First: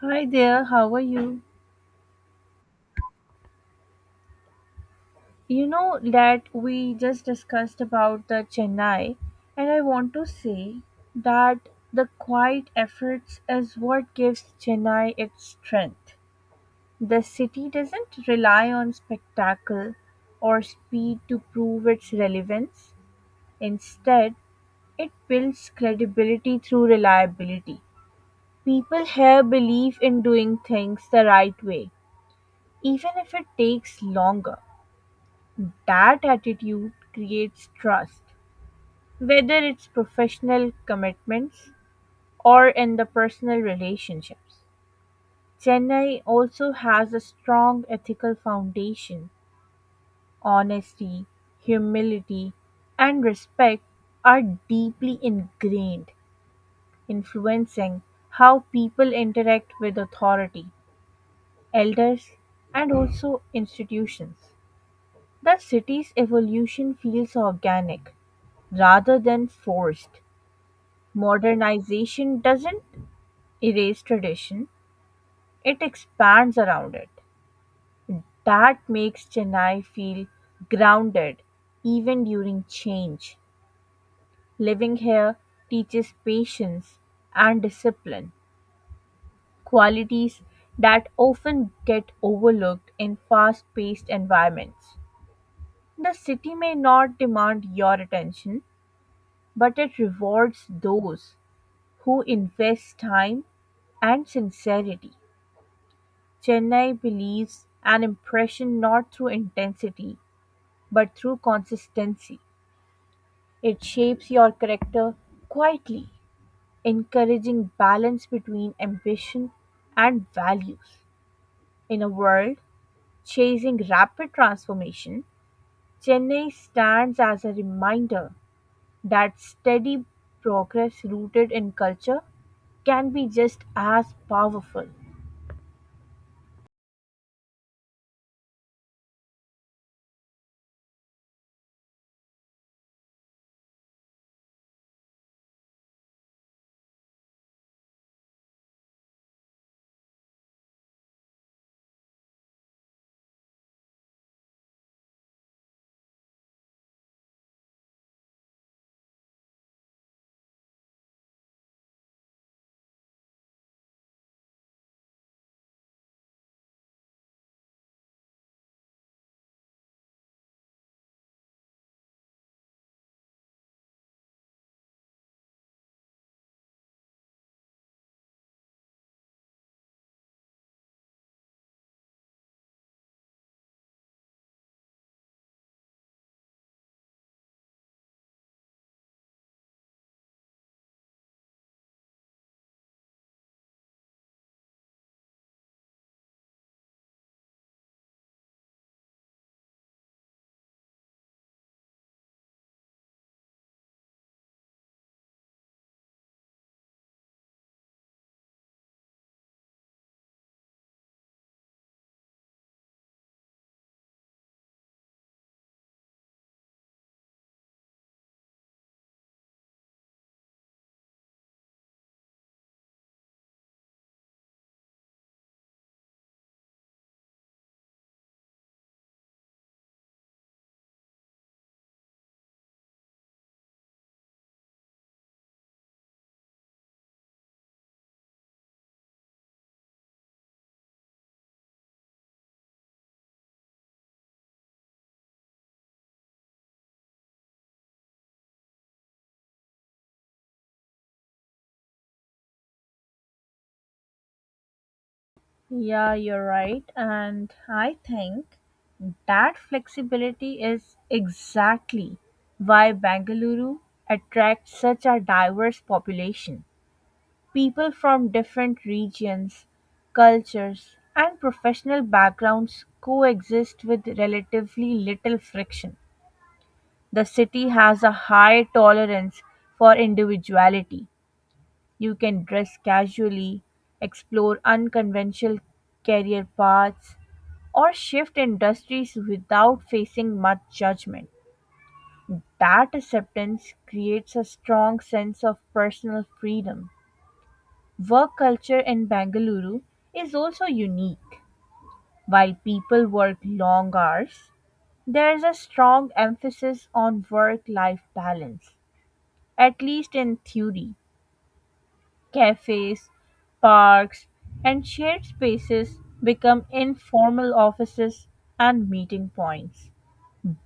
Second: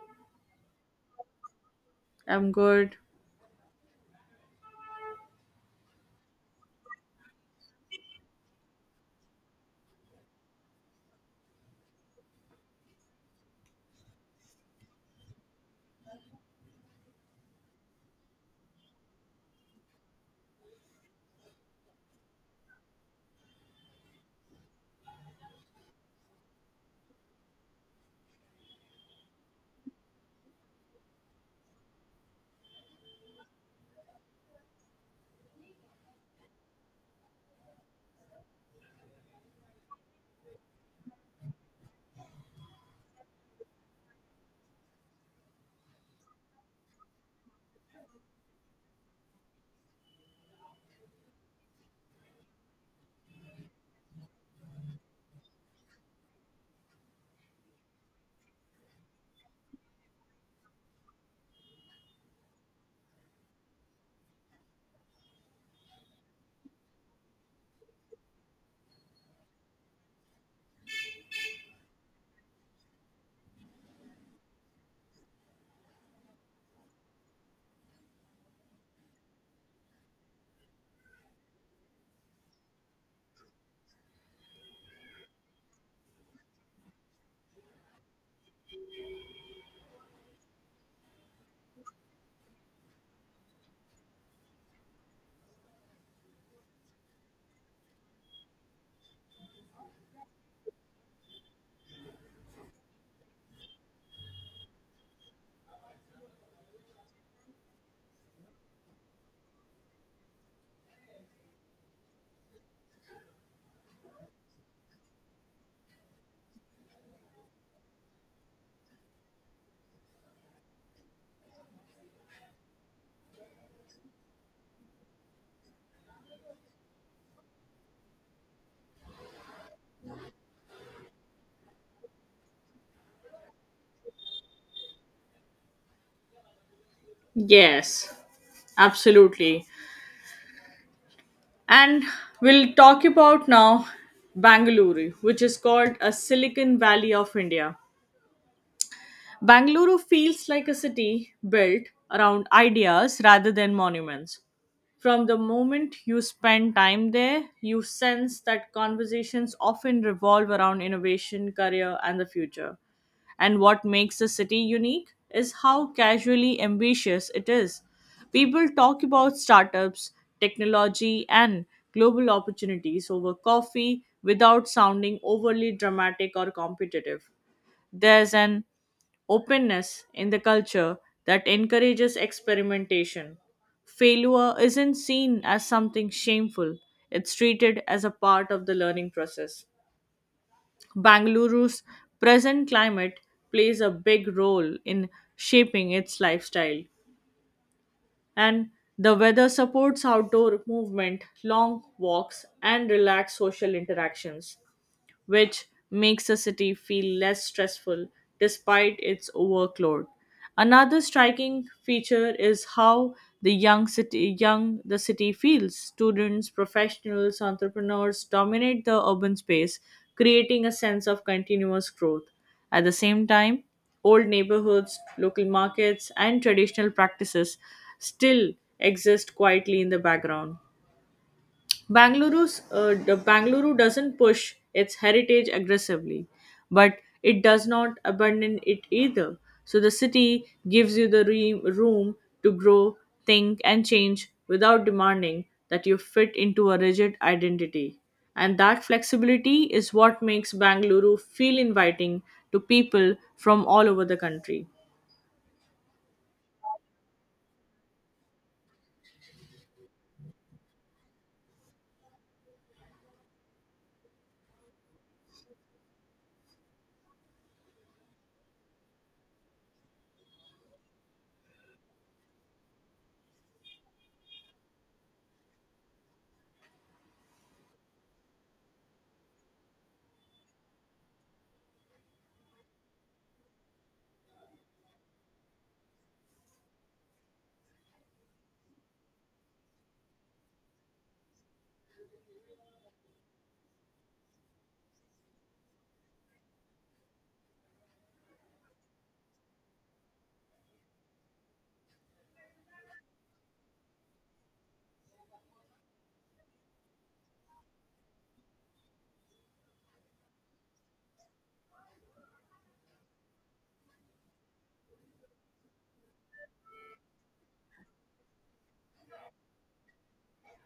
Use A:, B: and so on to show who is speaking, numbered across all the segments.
A: Hi there, how are you?
B: I'm good.
A: You know that we just discussed about the Chennai, and I want to say that the quiet efforts is what gives Chennai its strength. The city doesn't rely on spectacle or speed to prove its relevance. Instead, it builds credibility through reliability. People here believe in doing things the right way, even if it takes longer. That attitude creates trust, whether it's professional commitments or in the personal relationships. Chennai also has a strong ethical foundation. Honesty, humility, and respect are deeply ingrained, influencing how people interact with authority, elders, and also institutions. The city's evolution feels organic rather than forced. Modernization doesn't erase tradition, it expands around it. That makes Chennai feel grounded even during change. Living here teaches patience and discipline, qualities that often get overlooked in fast paced environments. The city may not demand your attention, but it rewards those who invest time and sincerity. Chennai believes an impression not through intensity but through consistency. It shapes your character quietly, encouraging balance between ambition and values. In a world chasing rapid transformation, Chennai stands as a reminder that steady progress rooted in culture can be just as powerful.
B: Yes, absolutely. And we'll talk about now Bangalore, which is called a Silicon Valley of India. Bangalore feels like a city built around ideas rather than monuments. From the moment you spend time there, you sense that conversations often revolve around innovation, career, and the future. And what makes the city unique is how casually ambitious it is. People talk about startups, technology, and global opportunities over coffee without sounding overly dramatic or competitive. There's an openness in the culture that encourages experimentation. Failure isn't seen as something shameful, it's treated as a part of the learning process. Bangaluru's present climate plays a big role in shaping its lifestyle, and the weather supports outdoor movement, long walks, and relaxed social interactions which makes a city feel less stressful despite its workload. Another striking feature is how the city feels. Students, professionals, entrepreneurs dominate the urban space, creating a sense of continuous growth. At the same time, old neighborhoods, local markets, and traditional practices still exist quietly in the background. Bangaluru's the Bangalore doesn't push its heritage aggressively, but it does not abandon it either. So the city gives you the room to grow, think, and change without demanding that you fit into a rigid identity. And that flexibility is what makes Bangalore feel inviting to people from all over the country.
A: Yeah, you're right. And I think that flexibility is exactly why Bengaluru attracts such a diverse population. People from different regions, cultures, and professional backgrounds coexist with relatively little friction. The city has a high tolerance for individuality. You can dress casually, explore unconventional career paths, or shift industries without facing much judgment. That acceptance creates a strong sense of personal freedom. Work culture in Bengaluru is also unique. While people work long hours, there is a strong emphasis on work life balance, at least in theory. Cafes, parks, and shared spaces become informal offices and meeting points.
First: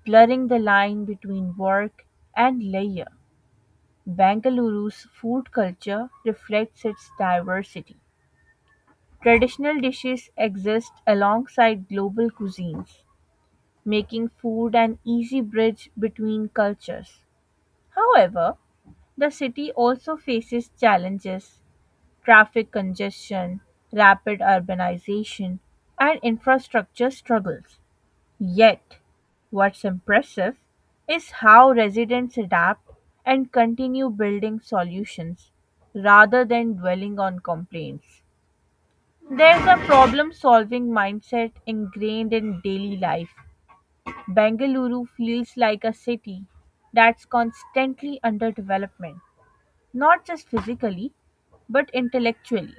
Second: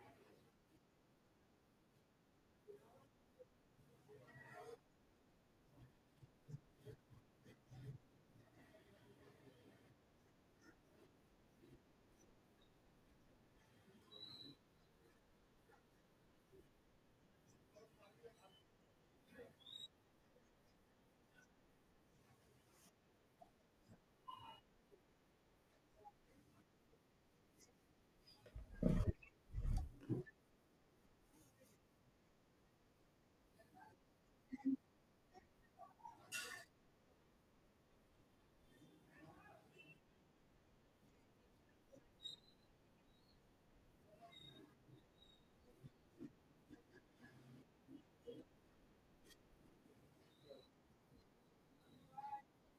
A: Blurring the line between work and leisure, Bengaluru's food culture reflects its diversity. Traditional dishes exist alongside global cuisines, making food an easy bridge between cultures. However, the city also faces challenges traffic congestion, rapid urbanization, and infrastructure struggles. Yet, what's impressive is how residents adapt and continue building solutions rather than dwelling on complaints. There's a problem solving mindset ingrained in daily life. Bengaluru feels like a city that's constantly under development, not just physically, but intellectually.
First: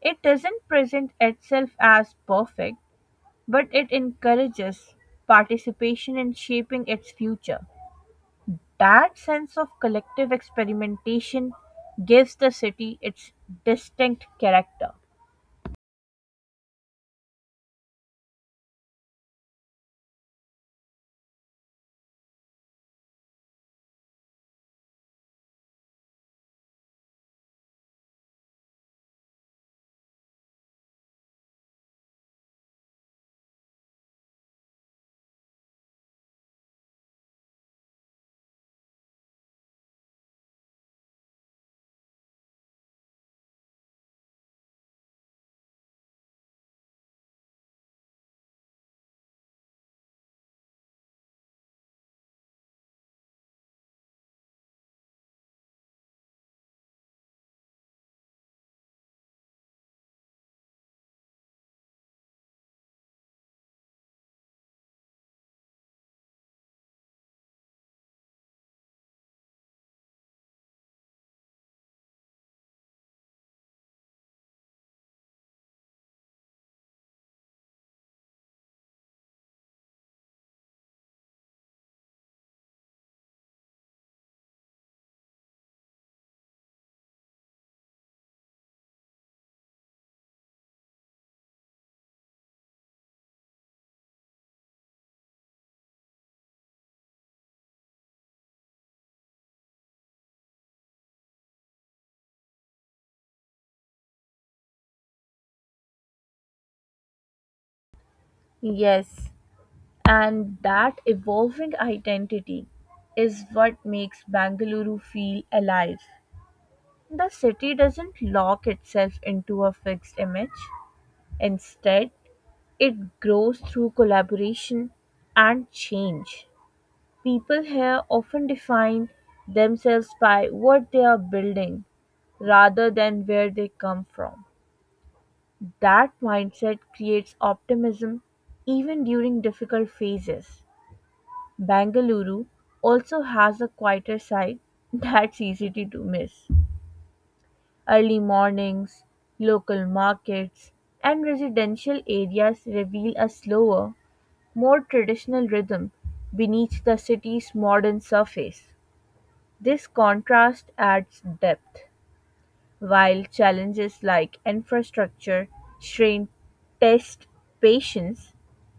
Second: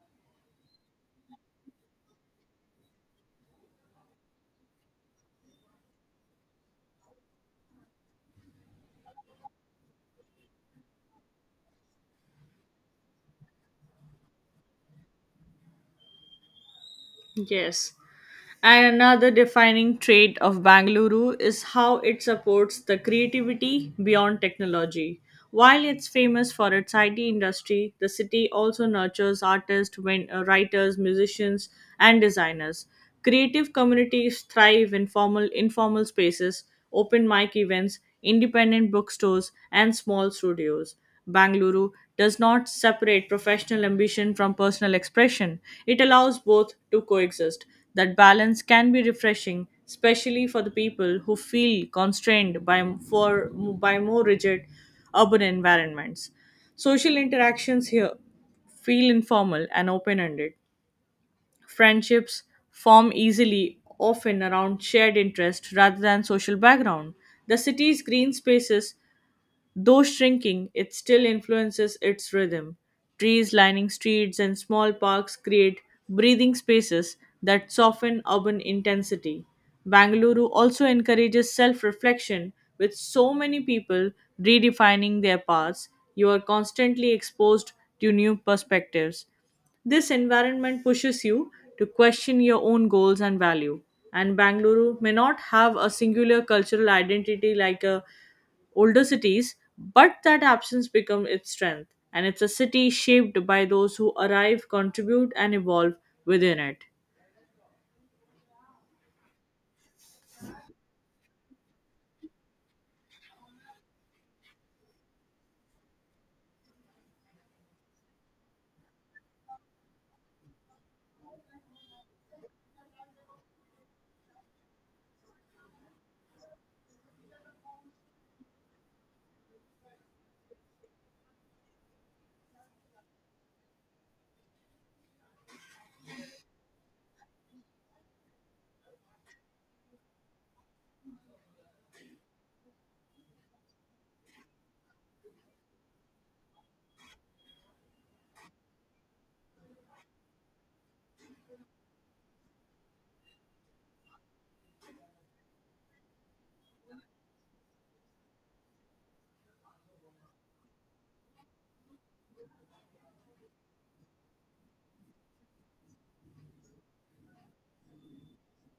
A: It doesn't present itself as perfect but it encourages participation in shaping its future. That sense of collective experimentation gives the city its distinct character.
B: Yes. And another defining trait of Bangalore is how it supports the creativity beyond technology. While it's famous for its IT industry, the city also nurtures artists, writers, musicians, and designers. Creative communities thrive in formal, informal spaces, open mic events, independent bookstores, and small studios. Bangalore does not separate professional ambition from personal expression, it allows both to coexist. That balance can be refreshing, especially for the people who feel constrained by, by more rigid urban environments. Social interactions here feel informal and open ended. Friendships form easily, often around shared interest rather than social background. The city's green spaces, though shrinking, it still influences its rhythm. Trees lining streets and small parks create breathing spaces that soften urban intensity. Bangalore also encourages self reflection. With so many people redefining their paths, you are constantly exposed to new perspectives. This environment pushes you to question your own goals and value. And Bangalore may not have a singular cultural identity like a older cities, but that absence becomes its strength, and it's a city shaped by those who arrive, contribute, and evolve within it.
A: Yes, and that evolving identity is what makes Bangalore feel alive. The city doesn't lock itself into a fixed image. Instead, it grows through collaboration and change. People here often define themselves by what they are building rather than where they come from. That mindset creates optimism even during difficult phases. Bangalore also has a quieter side that's easy to do miss. Early mornings, local markets, and residential areas reveal a slower, more traditional rhythm beneath the city's modern surface. This contrast adds depth, while challenges like infrastructure strain test patience.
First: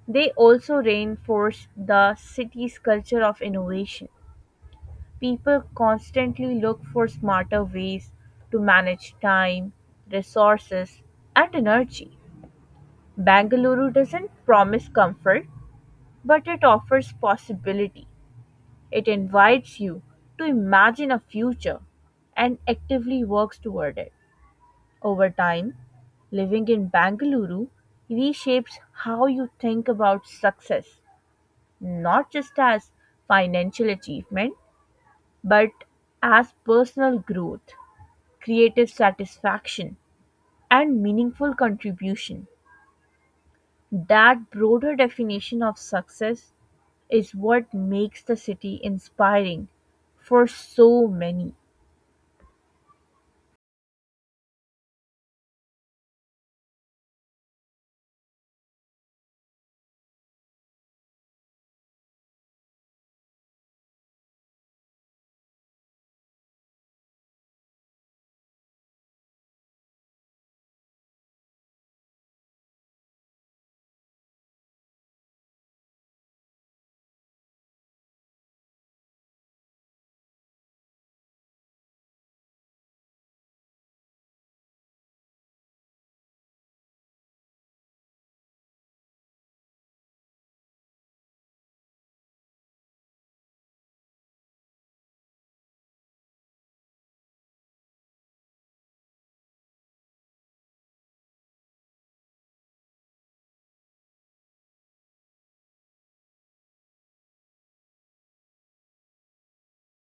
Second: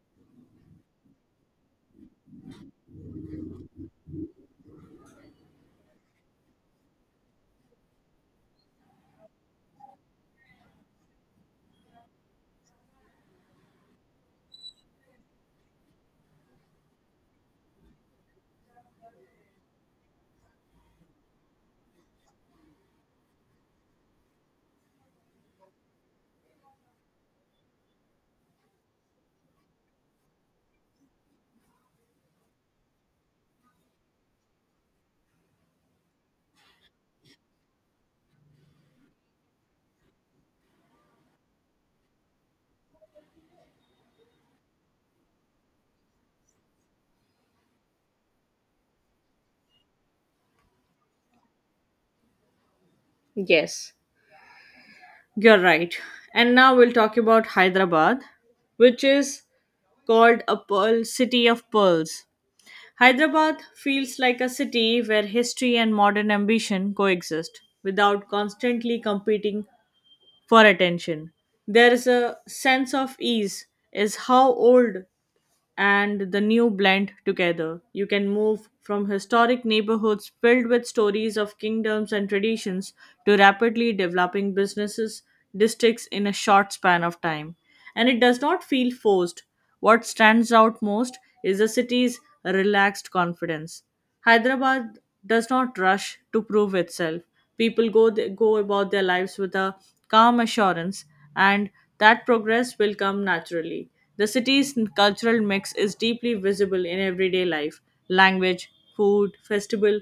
A: They also reinforce the city's culture of innovation. People constantly look for smarter ways to manage time, resources, and energy. Bangalore doesn't promise comfort, but it offers possibility. It invites you to imagine a future and actively works toward it. Over time, living in Bangalore reshapes how you think about success, not just as financial achievement, but as personal growth, creative satisfaction, and meaningful contribution. That broader definition of success is what makes the city inspiring for so many.
B: Yes. You're right. And now we'll talk about Hyderabad, which is called a pearl city of pearls. Hyderabad feels like a city where history and modern ambition coexist without constantly competing for attention. There is a sense of ease is how old and the new blend together. You can move from historic neighborhoods filled with stories of kingdoms and traditions to rapidly developing businesses, districts in a short span of time. And it does not feel forced. What stands out most is the city's relaxed confidence. Hyderabad does not rush to prove itself. People go about their lives with a calm assurance, and that progress will come naturally. The city's cultural mix is deeply visible in everyday life: language, food, festival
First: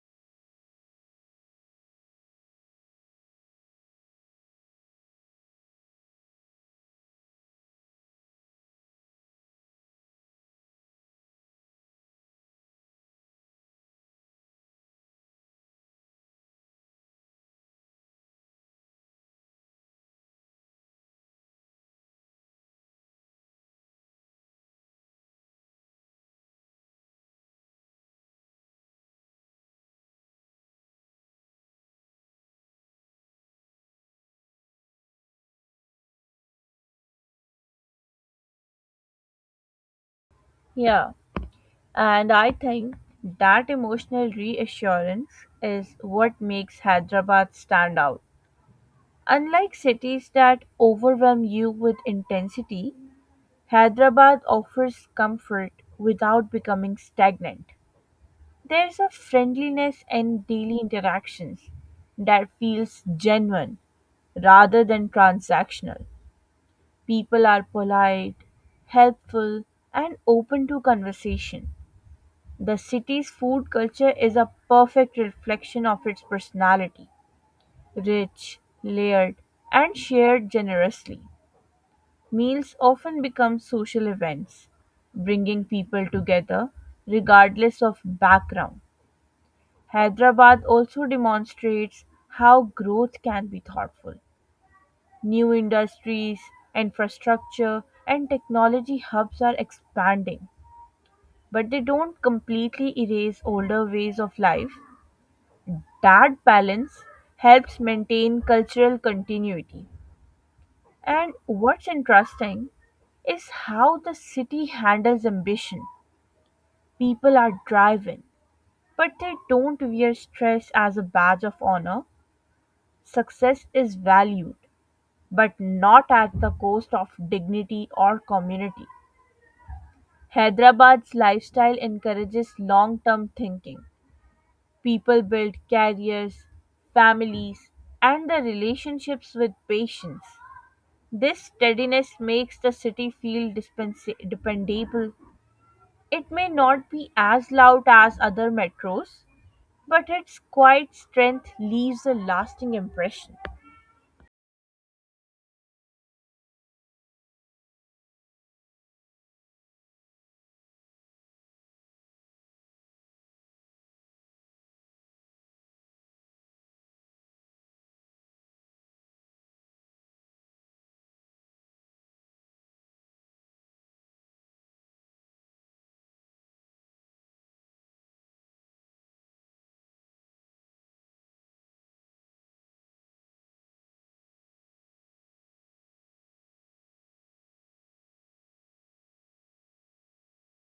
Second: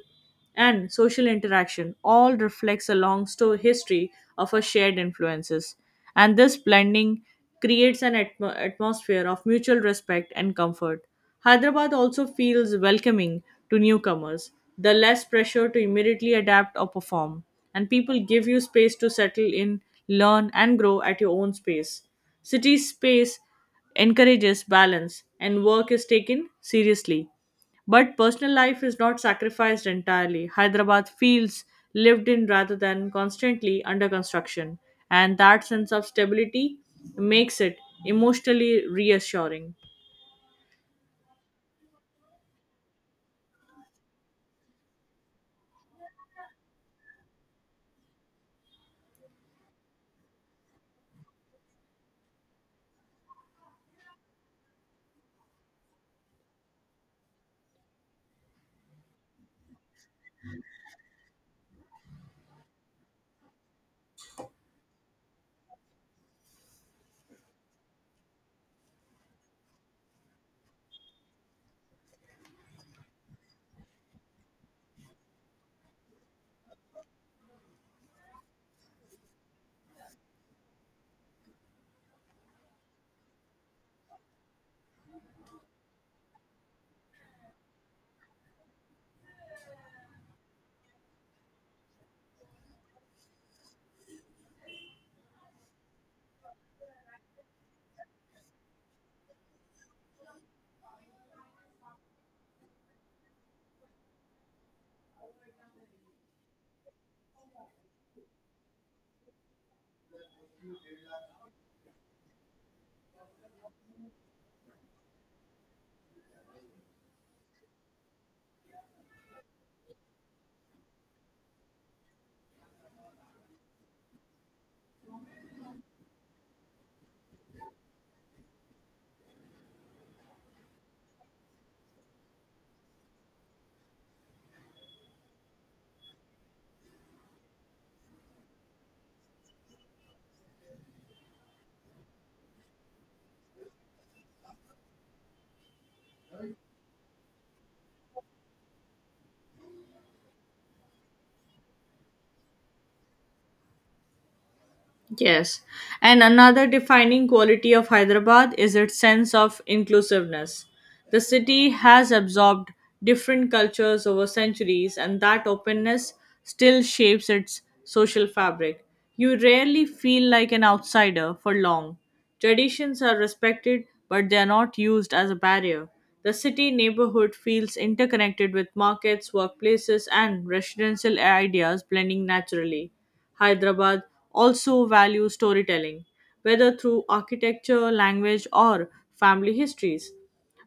B: and social interaction all reflects a long history of our shared influences, and this blending creates an atmosphere of mutual respect and comfort. Hyderabad also feels welcoming to newcomers, the less pressure to immediately adapt or perform, and people give you space to settle in, learn and grow at your own space. City space encourages balance and work is taken seriously, but personal life is not sacrificed entirely. Hyderabad feels lived in rather than constantly under construction, and that sense of stability makes it emotionally reassuring.
A: Yeah. And I think that emotional reassurance is what makes Hyderabad stand out. Unlike cities that overwhelm you with intensity, Hyderabad offers comfort without becoming stagnant. There's a friendliness in daily interactions that feels genuine rather than transactional. People are polite, helpful, and open to conversation. The city's food culture is a perfect reflection of its personality: rich, layered, and shared generously. Meals often become social events, bringing people together regardless of background. Hyderabad also demonstrates how growth can be thoughtful. New industries, infrastructure, and technology hubs are expanding, but they don't completely erase older ways of life. That balance helps maintain cultural continuity. And what's interesting is how the city handles ambition. People are driven, but they don't wear stress as a badge of honor. Success is valued, but not at the cost of dignity or community. Hyderabad's lifestyle encourages long term thinking. People build careers, families, and their relationships with patience. This steadiness makes the city feel dependable. It may not be as loud as other metros, but its quiet strength leaves a lasting impression.
B: Yes. And another defining quality of Hyderabad is its sense of inclusiveness. The city has absorbed different cultures over centuries, and that openness still shapes its social fabric. You rarely feel like an outsider for long. Traditions are respected, but they are not used as a barrier. The city neighborhood feels interconnected with markets, workplaces, and residential ideas blending naturally. Hyderabad also values storytelling, whether through architecture, language, or family histories.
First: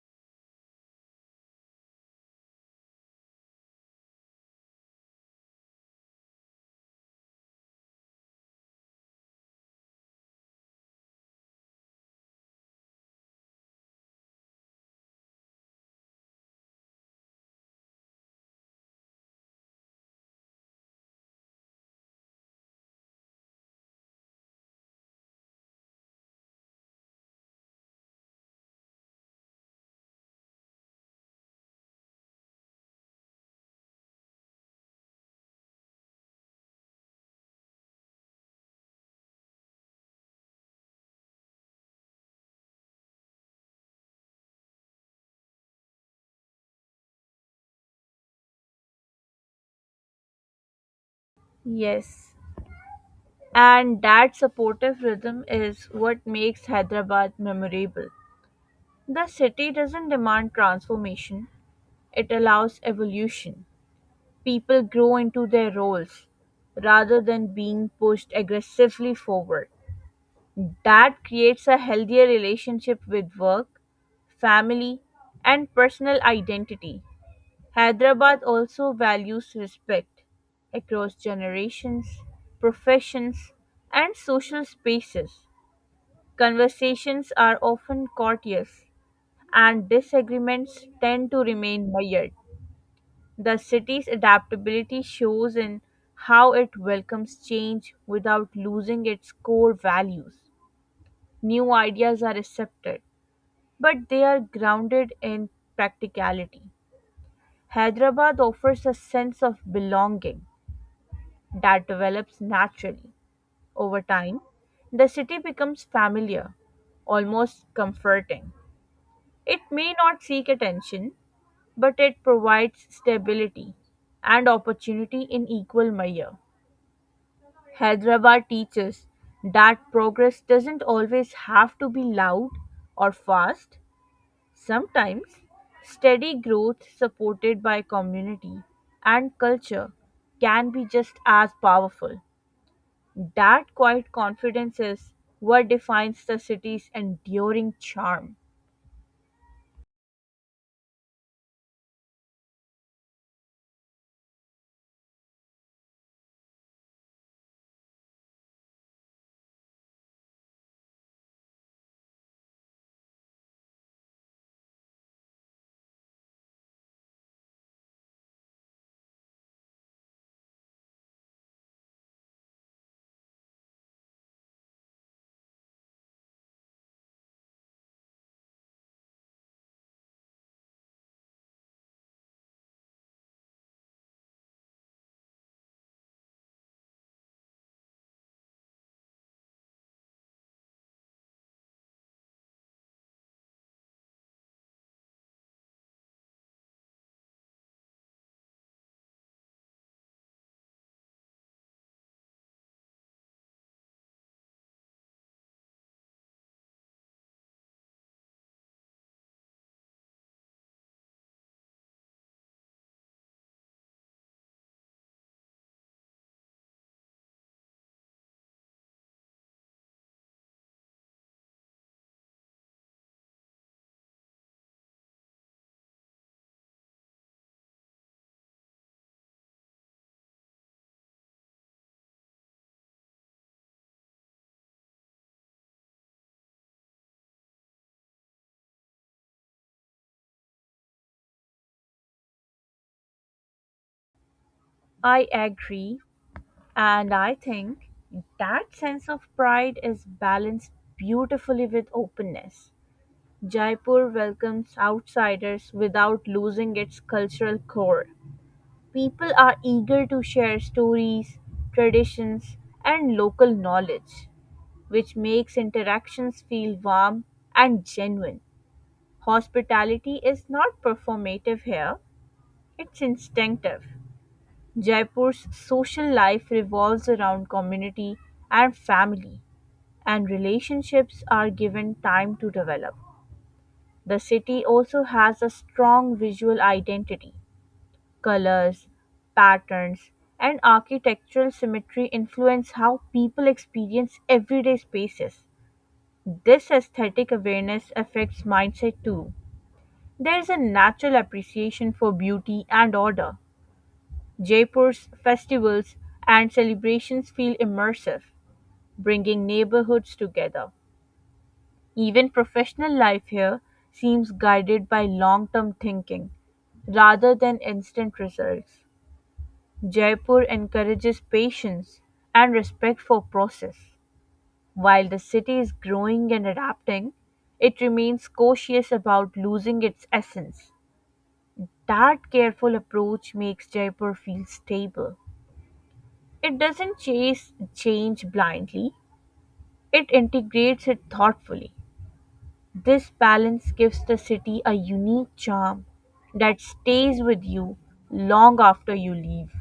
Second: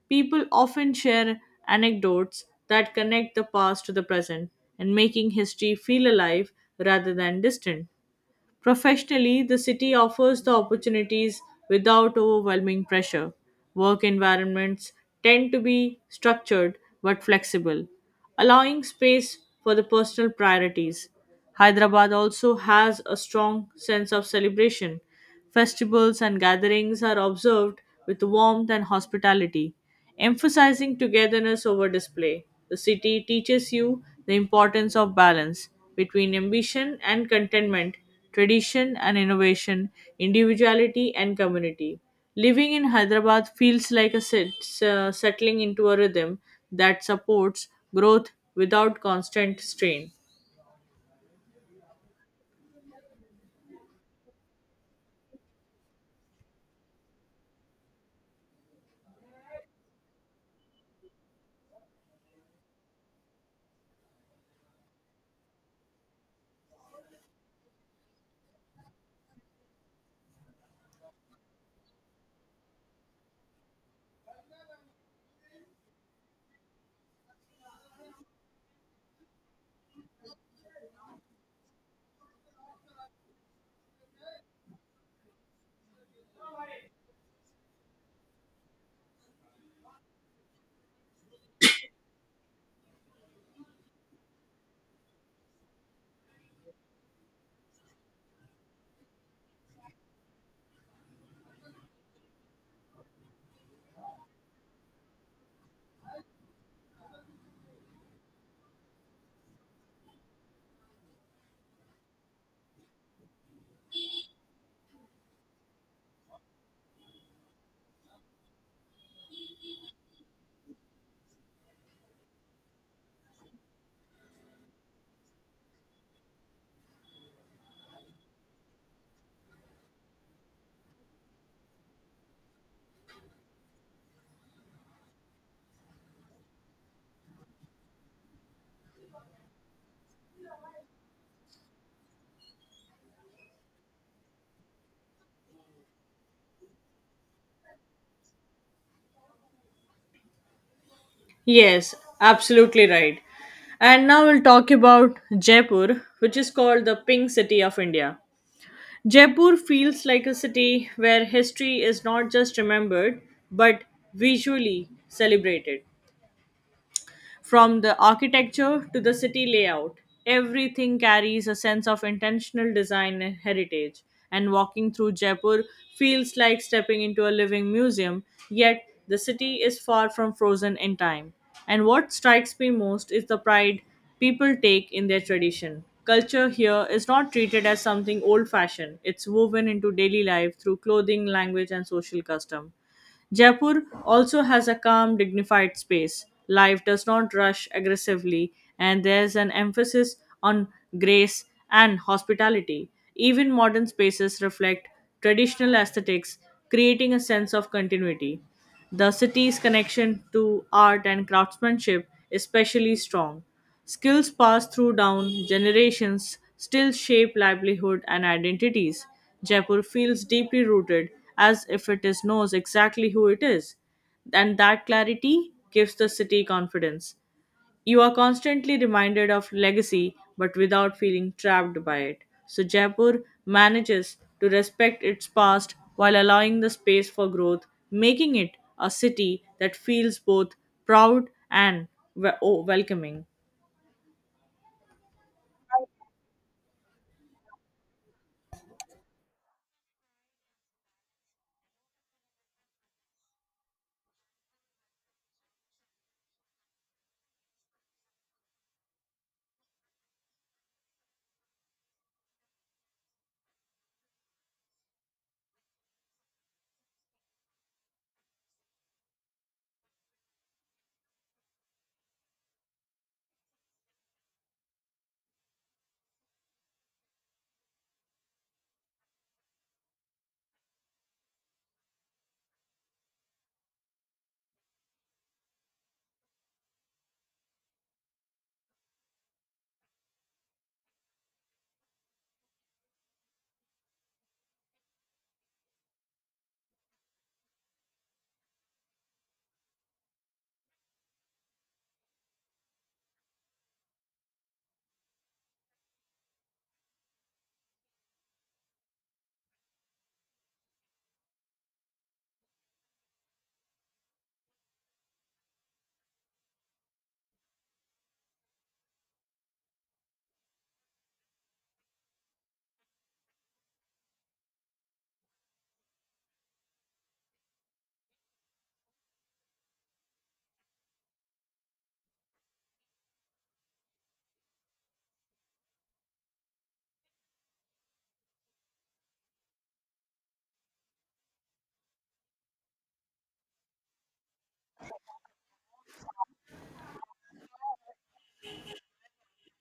B: People often share anecdotes that connect the past to the present and making history feel alive rather than distant. Professionally, the city offers the opportunities without overwhelming pressure. Work environments tend to be structured but flexible, allowing space for the personal priorities. Hyderabad also has a strong sense of celebration. Festivals and gatherings are observed with warmth and hospitality emphasizing togetherness over display. The city teaches you the importance of balance between ambition and contentment, tradition and innovation, individuality and community. Living in Hyderabad feels like settling into a rhythm that supports growth without constant strain.
A: Yes, and that supportive rhythm is what makes Hyderabad memorable. The city doesn't demand transformation, it allows evolution. People grow into their roles rather than being pushed aggressively forward. That creates a healthier relationship with work, family, and personal identity. Hyderabad also values respect across generations, professions, and social spaces. Conversations are often courteous, and disagreements tend to remain mild. The city's adaptability shows in how it welcomes change without losing its core values. New ideas are accepted, but they are grounded in practicality. Hyderabad offers a sense of belonging that develops naturally. Over time, the city becomes familiar, almost comforting. It may not seek attention, but it provides stability and opportunity in equal measure. Hyderabad teaches that progress doesn't always have to be loud or fast. Sometimes, steady growth supported by community and culture can be just as powerful. That quiet confidence is what defines the city's enduring charm.
B: Yes, absolutely right. And now we'll talk about Jaipur, which is called the Pink City of India. Jaipur feels like a city where history is not just remembered but visually celebrated. From the architecture to the city layout, everything carries a sense of intentional design and heritage. And walking through Jaipur feels like stepping into a living museum, yet, the city is far from frozen in time. And what strikes me most is the pride people take in their tradition. Culture here is not treated as something old fashioned, it's woven into daily life through clothing, language, and social custom. Jaipur also has a calm, dignified space. Life does not rush aggressively, and there's an emphasis on grace and hospitality. Even modern spaces reflect traditional aesthetics, creating a sense of continuity. The city's connection to art and craftsmanship is especially strong. Skills passed through down generations still shape livelihood and identities. Jaipur feels deeply rooted as if it is knows exactly who it is, and that clarity gives the city confidence. You are constantly reminded of legacy but without feeling trapped by it. So Jaipur manages to respect its past while allowing the space for growth, making it a city that feels both proud and welcoming.
A: I agree, and I think that sense of pride is balanced beautifully with openness. Jaipur welcomes outsiders without losing its cultural core. People are eager to share stories, traditions, and local knowledge, which makes interactions feel warm and genuine. Hospitality is not performative here, it's instinctive. Jaipur's social life revolves around community and family, and relationships are given time to develop. The city also has a strong visual identity colors, patterns, and architectural symmetry influence how people experience everyday spaces. This aesthetic awareness affects mindset too. There is a natural appreciation for beauty and order. Jaipur's festivals and celebrations feel immersive, bringing neighborhoods together. Even professional life here seems guided by long term thinking rather than instant results. Jaipur encourages patience and respect for process. While the city is growing and adapting, it remains cautious about losing its essence. That careful approach makes Jaipur feel stable. It doesn't chase change blindly, it integrates it thoughtfully. This balance gives the city a unique charm that stays with you long after you leave.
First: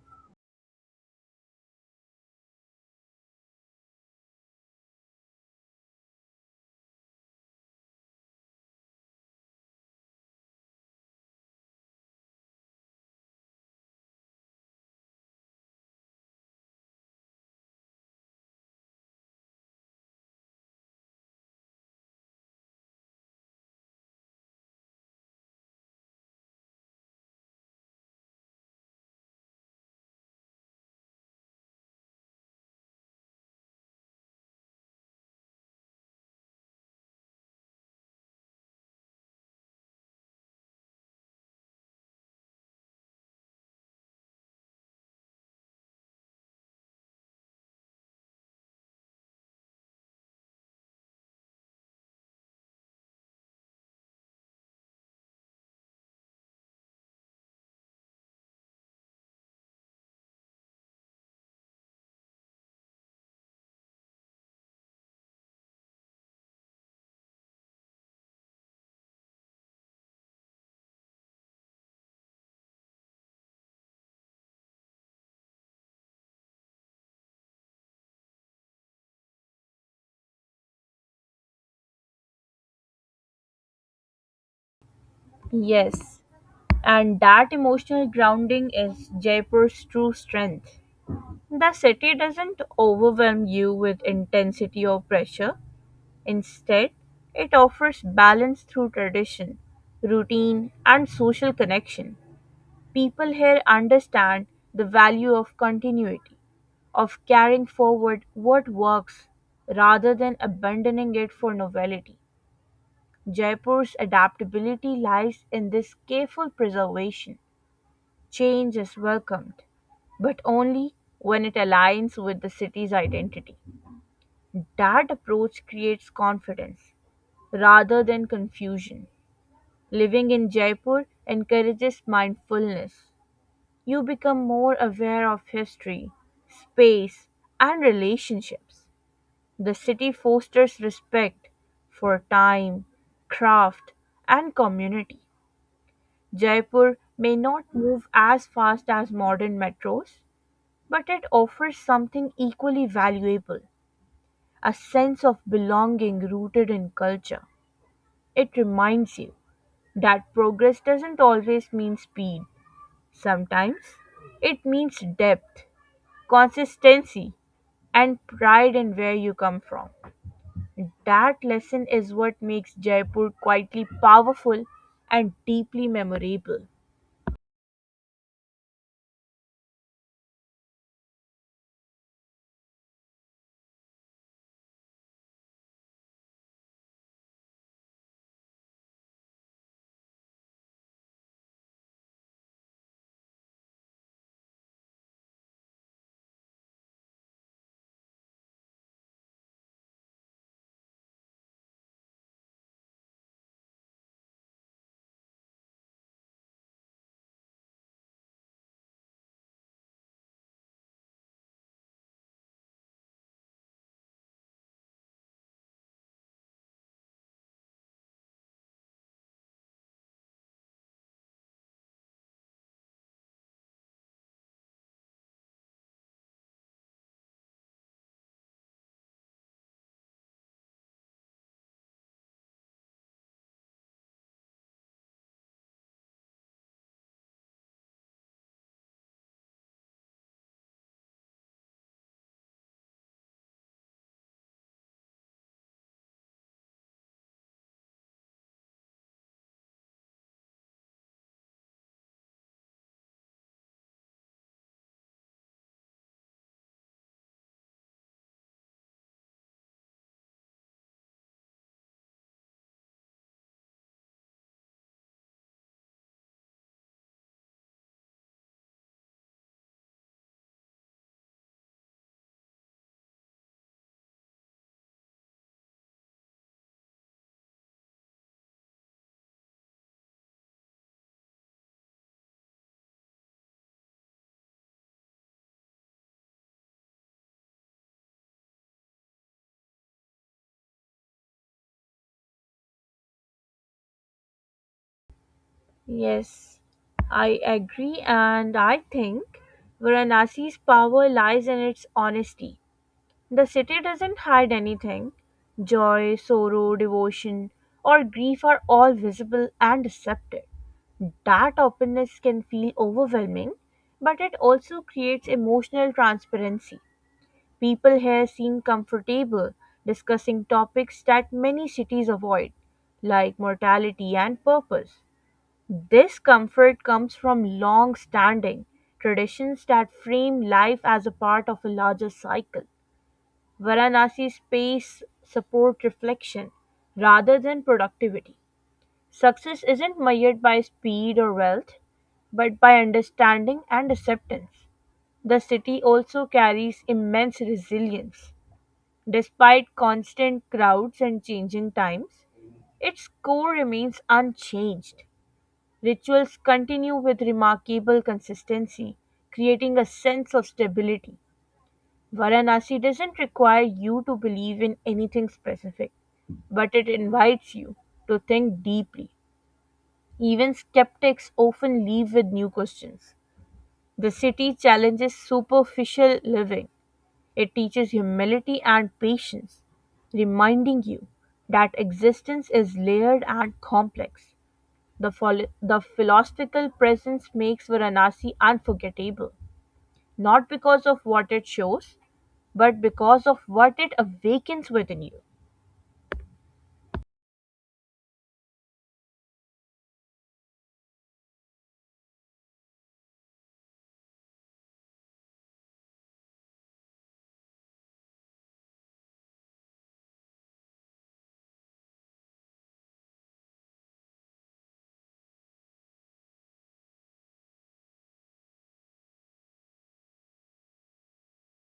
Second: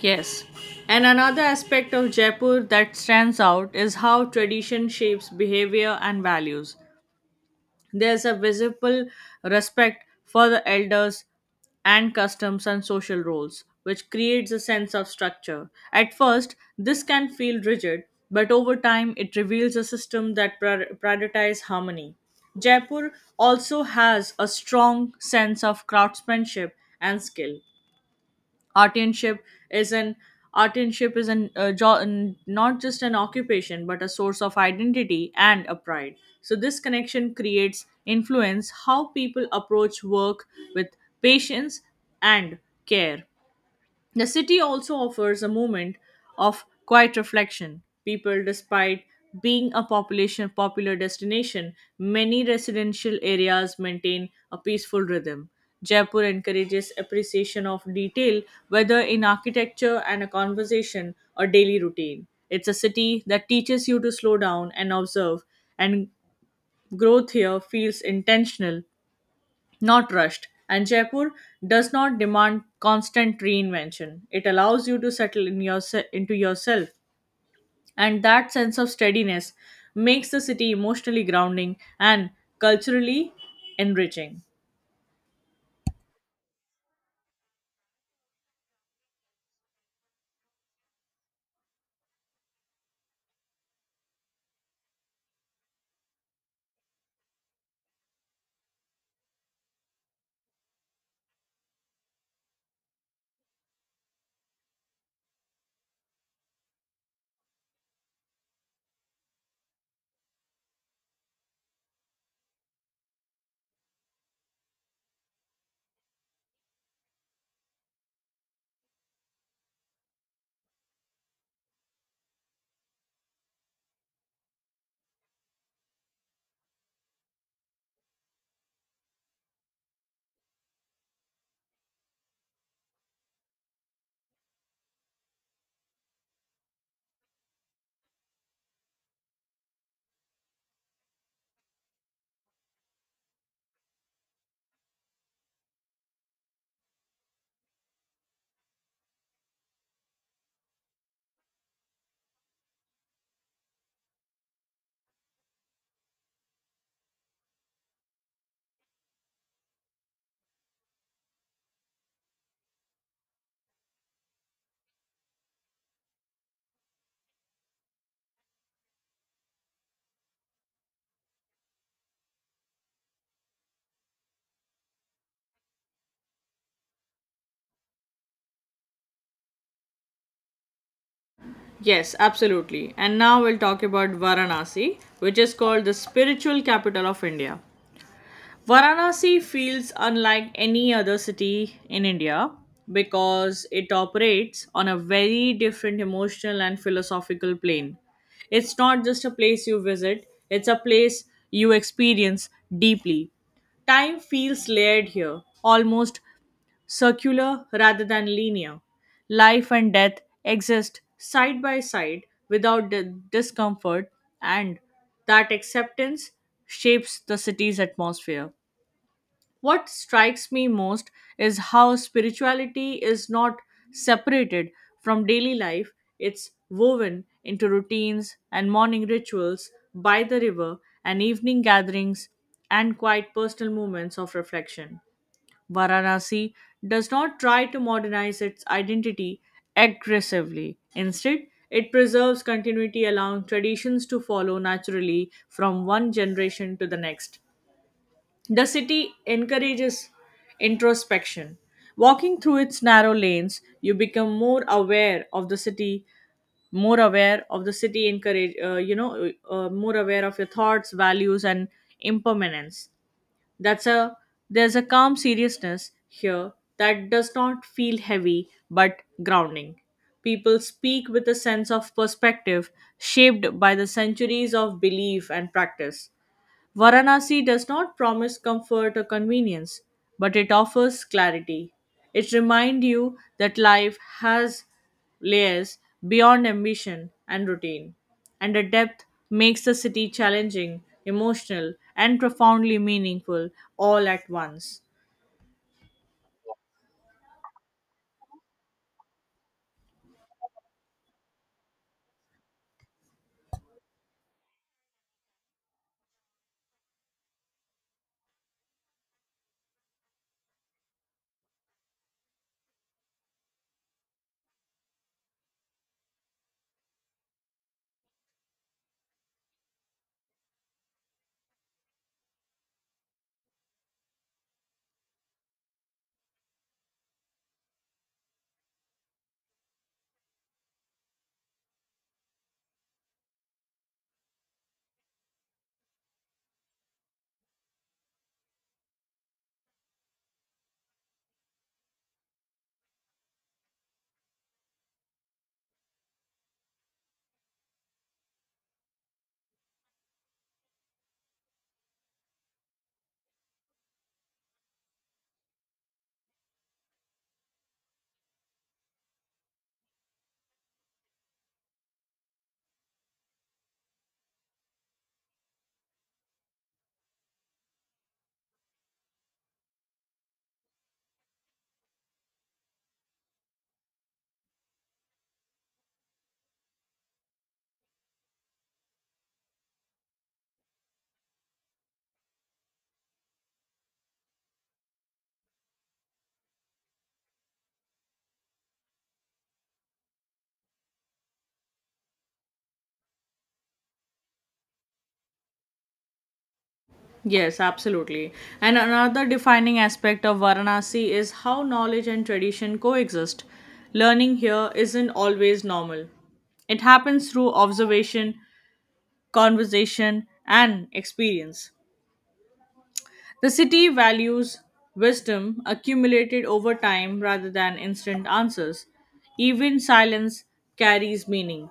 B: Yes. And another aspect of Jaipur that stands out is how tradition shapes behavior and values. There's a visible respect for the elders and customs and social roles, which creates a sense of structure. At first, this can feel rigid, but over time, it reveals a system that prioritizes harmony. Jaipur also has a strong sense of craftsmanship and skill. Artisanship is an Artisanship is an not just an occupation but a source of identity and a pride. So this connection creates influence how people approach work with patience and care. The city also offers a moment of quiet reflection. People, despite being a population popular destination, many residential areas maintain a peaceful rhythm. Jaipur encourages appreciation of detail, whether in architecture and a conversation or daily routine. It's a city that teaches you to slow down and observe, and growth here feels intentional not rushed. And Jaipur does not demand constant reinvention. It allows you to into yourself, and that sense of steadiness makes the city emotionally grounding and culturally enriching.
A: Yes, and that emotional grounding is Jaipur's true strength. The city doesn't overwhelm you with intensity or pressure. Instead, it offers balance through tradition, routine, and social connection. People here understand the value of continuity, of carrying forward what works rather than abandoning it for novelty. Jaipur's adaptability lies in this careful preservation. Change is welcomed, but only when it aligns with the city's identity. That approach creates confidence rather than confusion. Living in Jaipur encourages mindfulness. You become more aware of history, space, and relationships. The city fosters respect for time, craft, and community. Jaipur may not move as fast as modern metros, but it offers something equally valuable a sense of belonging rooted in culture. It reminds you that progress doesn't always mean speed, sometimes it means depth, consistency, and pride in where you come from. That lesson is what makes Jaipur quietly powerful and deeply memorable.
B: Yes, absolutely. And now we'll talk about Varanasi, which is called the spiritual capital of India. Varanasi feels unlike any other city in India because it operates on a very different emotional and philosophical plane. It's not just a place you visit, it's a place you experience deeply. Time feels layered here, almost circular rather than linear. Life and death exist side by side without the discomfort, and that acceptance shapes the city's atmosphere. What strikes me most is how spirituality is not separated from daily life, it's woven into routines and morning rituals by the river and evening gatherings and quiet personal moments of reflection. Varanasi does not try to modernize its identity aggressively. Instead, it preserves continuity, allowing traditions to follow naturally from one generation to the next. The city encourages introspection. Walking through its narrow lanes, you become more aware of the city, more aware of the city, more aware of your thoughts, values, and impermanence. That's a There's a calm seriousness here that does not feel heavy but grounding. People speak with a sense of perspective shaped by the centuries of belief and practice. Varanasi does not promise comfort or convenience, but it offers clarity. It reminds you that life has layers beyond ambition and routine, and the depth makes the city challenging, emotional, and profoundly meaningful all at once.
A: Yes, I agree, and I think Varanasi's power lies in its honesty. The city doesn't hide anything. Joy, sorrow, devotion, or grief are all visible and accepted. That openness can feel overwhelming, but it also creates emotional transparency. People here seem comfortable discussing topics that many cities avoid, like mortality and purpose. This comfort comes from long standing traditions that frame life as a part of a larger cycle. Varanasi space support reflection rather than productivity. Success isn't measured by speed or wealth, but by understanding and acceptance. The city also carries immense resilience. Despite constant crowds and changing times, its core remains unchanged. Rituals continue with remarkable consistency, creating a sense of stability. Varanasi doesn't require you to believe in anything specific, but it invites you to think deeply. Even skeptics often leave with new questions. The city challenges superficial living, it teaches humility and patience, reminding you that existence is layered and complex. The philosophical presence makes Varanasi unforgettable, not because of what it shows, but because of what it awakens within you.
B: Yes, absolutely. And another defining aspect of Varanasi is how knowledge and tradition coexist. Learning here isn't always normal, it happens through observation, conversation, and experience. The city values wisdom accumulated over time rather than instant answers. Even silence carries meaning.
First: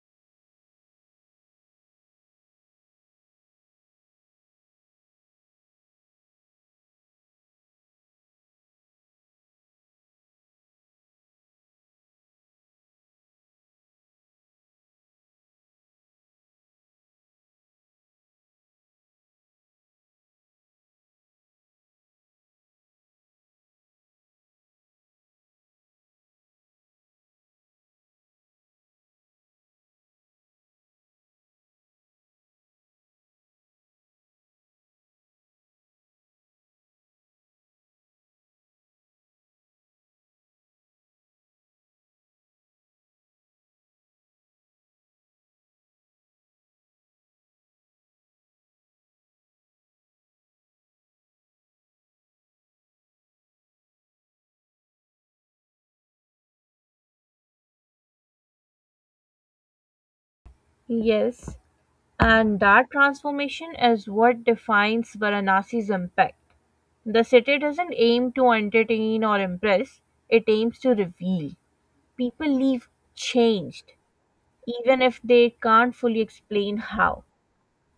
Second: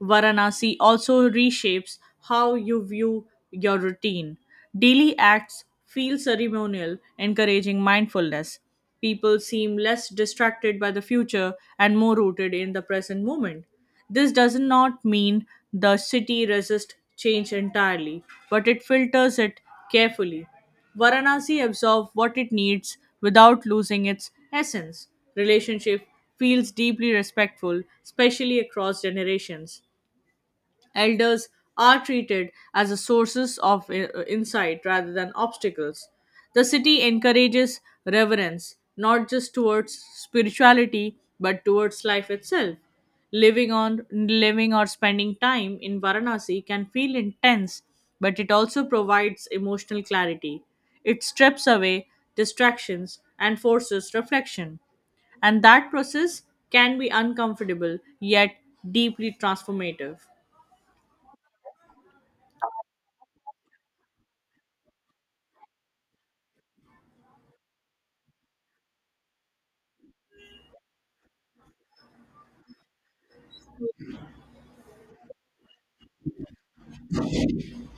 B: Varanasi also reshapes how you view your routine. Daily acts feel ceremonial, encouraging mindfulness. People seem less distracted by the future and more rooted in the present moment. This does not mean the city resists change entirely, but it filters it carefully. Varanasi absorbs what it needs without losing its essence. Relationship feels deeply respectful, especially across generations. Elders are treated as a sources of insight rather than obstacles. The city encourages reverence, not just towards spirituality, but towards life itself. Living on living or Spending time in Varanasi can feel intense, but it also provides emotional clarity. It strips away distractions and forces reflection, and that process can be uncomfortable yet deeply transformative.
A: Yes. And that transformation is what defines Varanasi's impact. The city doesn't aim to entertain or impress, it aims to reveal. People leave changed, even if they can't fully explain how.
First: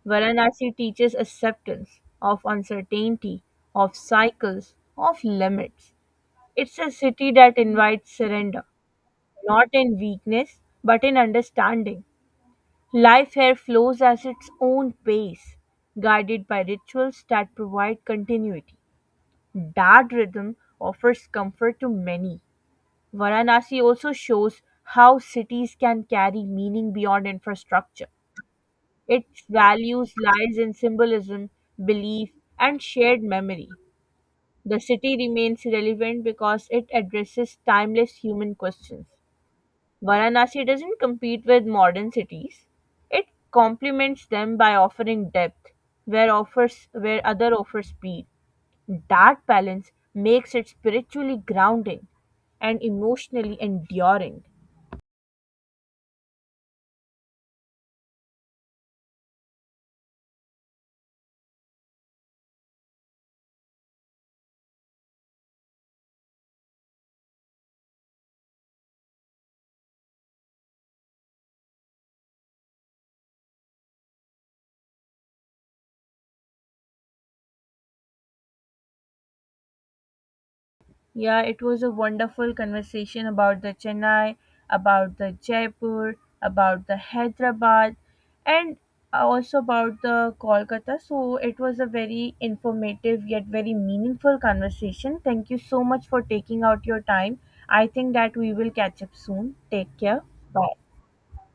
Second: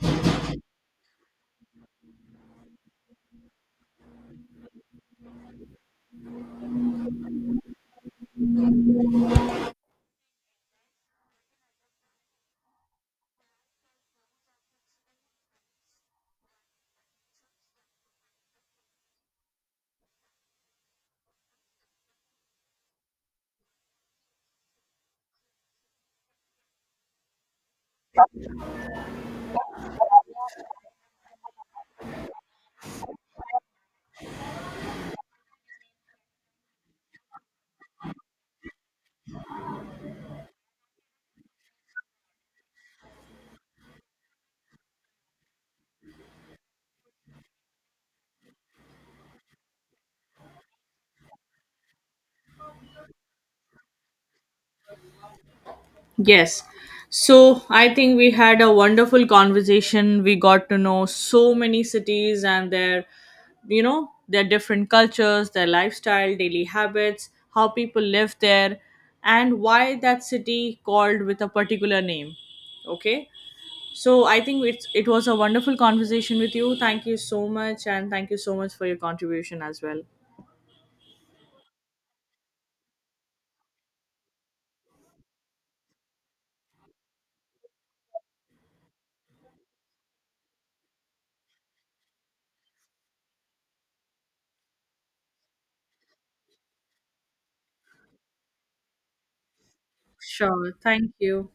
A: Varanasi teaches acceptance of uncertainty, of cycles, of limits. It's a city that invites surrender, not in weakness, but in understanding. Life here flows at its own pace, guided by rituals that provide continuity. That rhythm offers comfort to many. Varanasi also shows how cities can carry meaning beyond infrastructure. Its values lies in symbolism, belief, and shared memory. The city remains relevant because it addresses timeless human questions. Varanasi doesn't compete with modern cities. It complements them by offering depth where offers where other offer speed. That balance makes it spiritually grounding and emotionally enduring.
B: Yes. So I think we had a wonderful conversation. We got to know so many cities and their, you know, their different cultures, their lifestyle, daily habits, how people live there, and why that city called with a particular name. Okay. So I think it was a wonderful conversation with you. Thank you so much, and thank you so much for your contribution as well.
A: Yeah, it was a wonderful conversation about the Chennai, about the Jaipur, about the Hyderabad, and also about the Kolkata. So it was a very informative yet very meaningful conversation. Thank you so much for taking out your time. I think that we will catch up soon. Take care.
B: Sure.
A: Bye.
B: Thank you.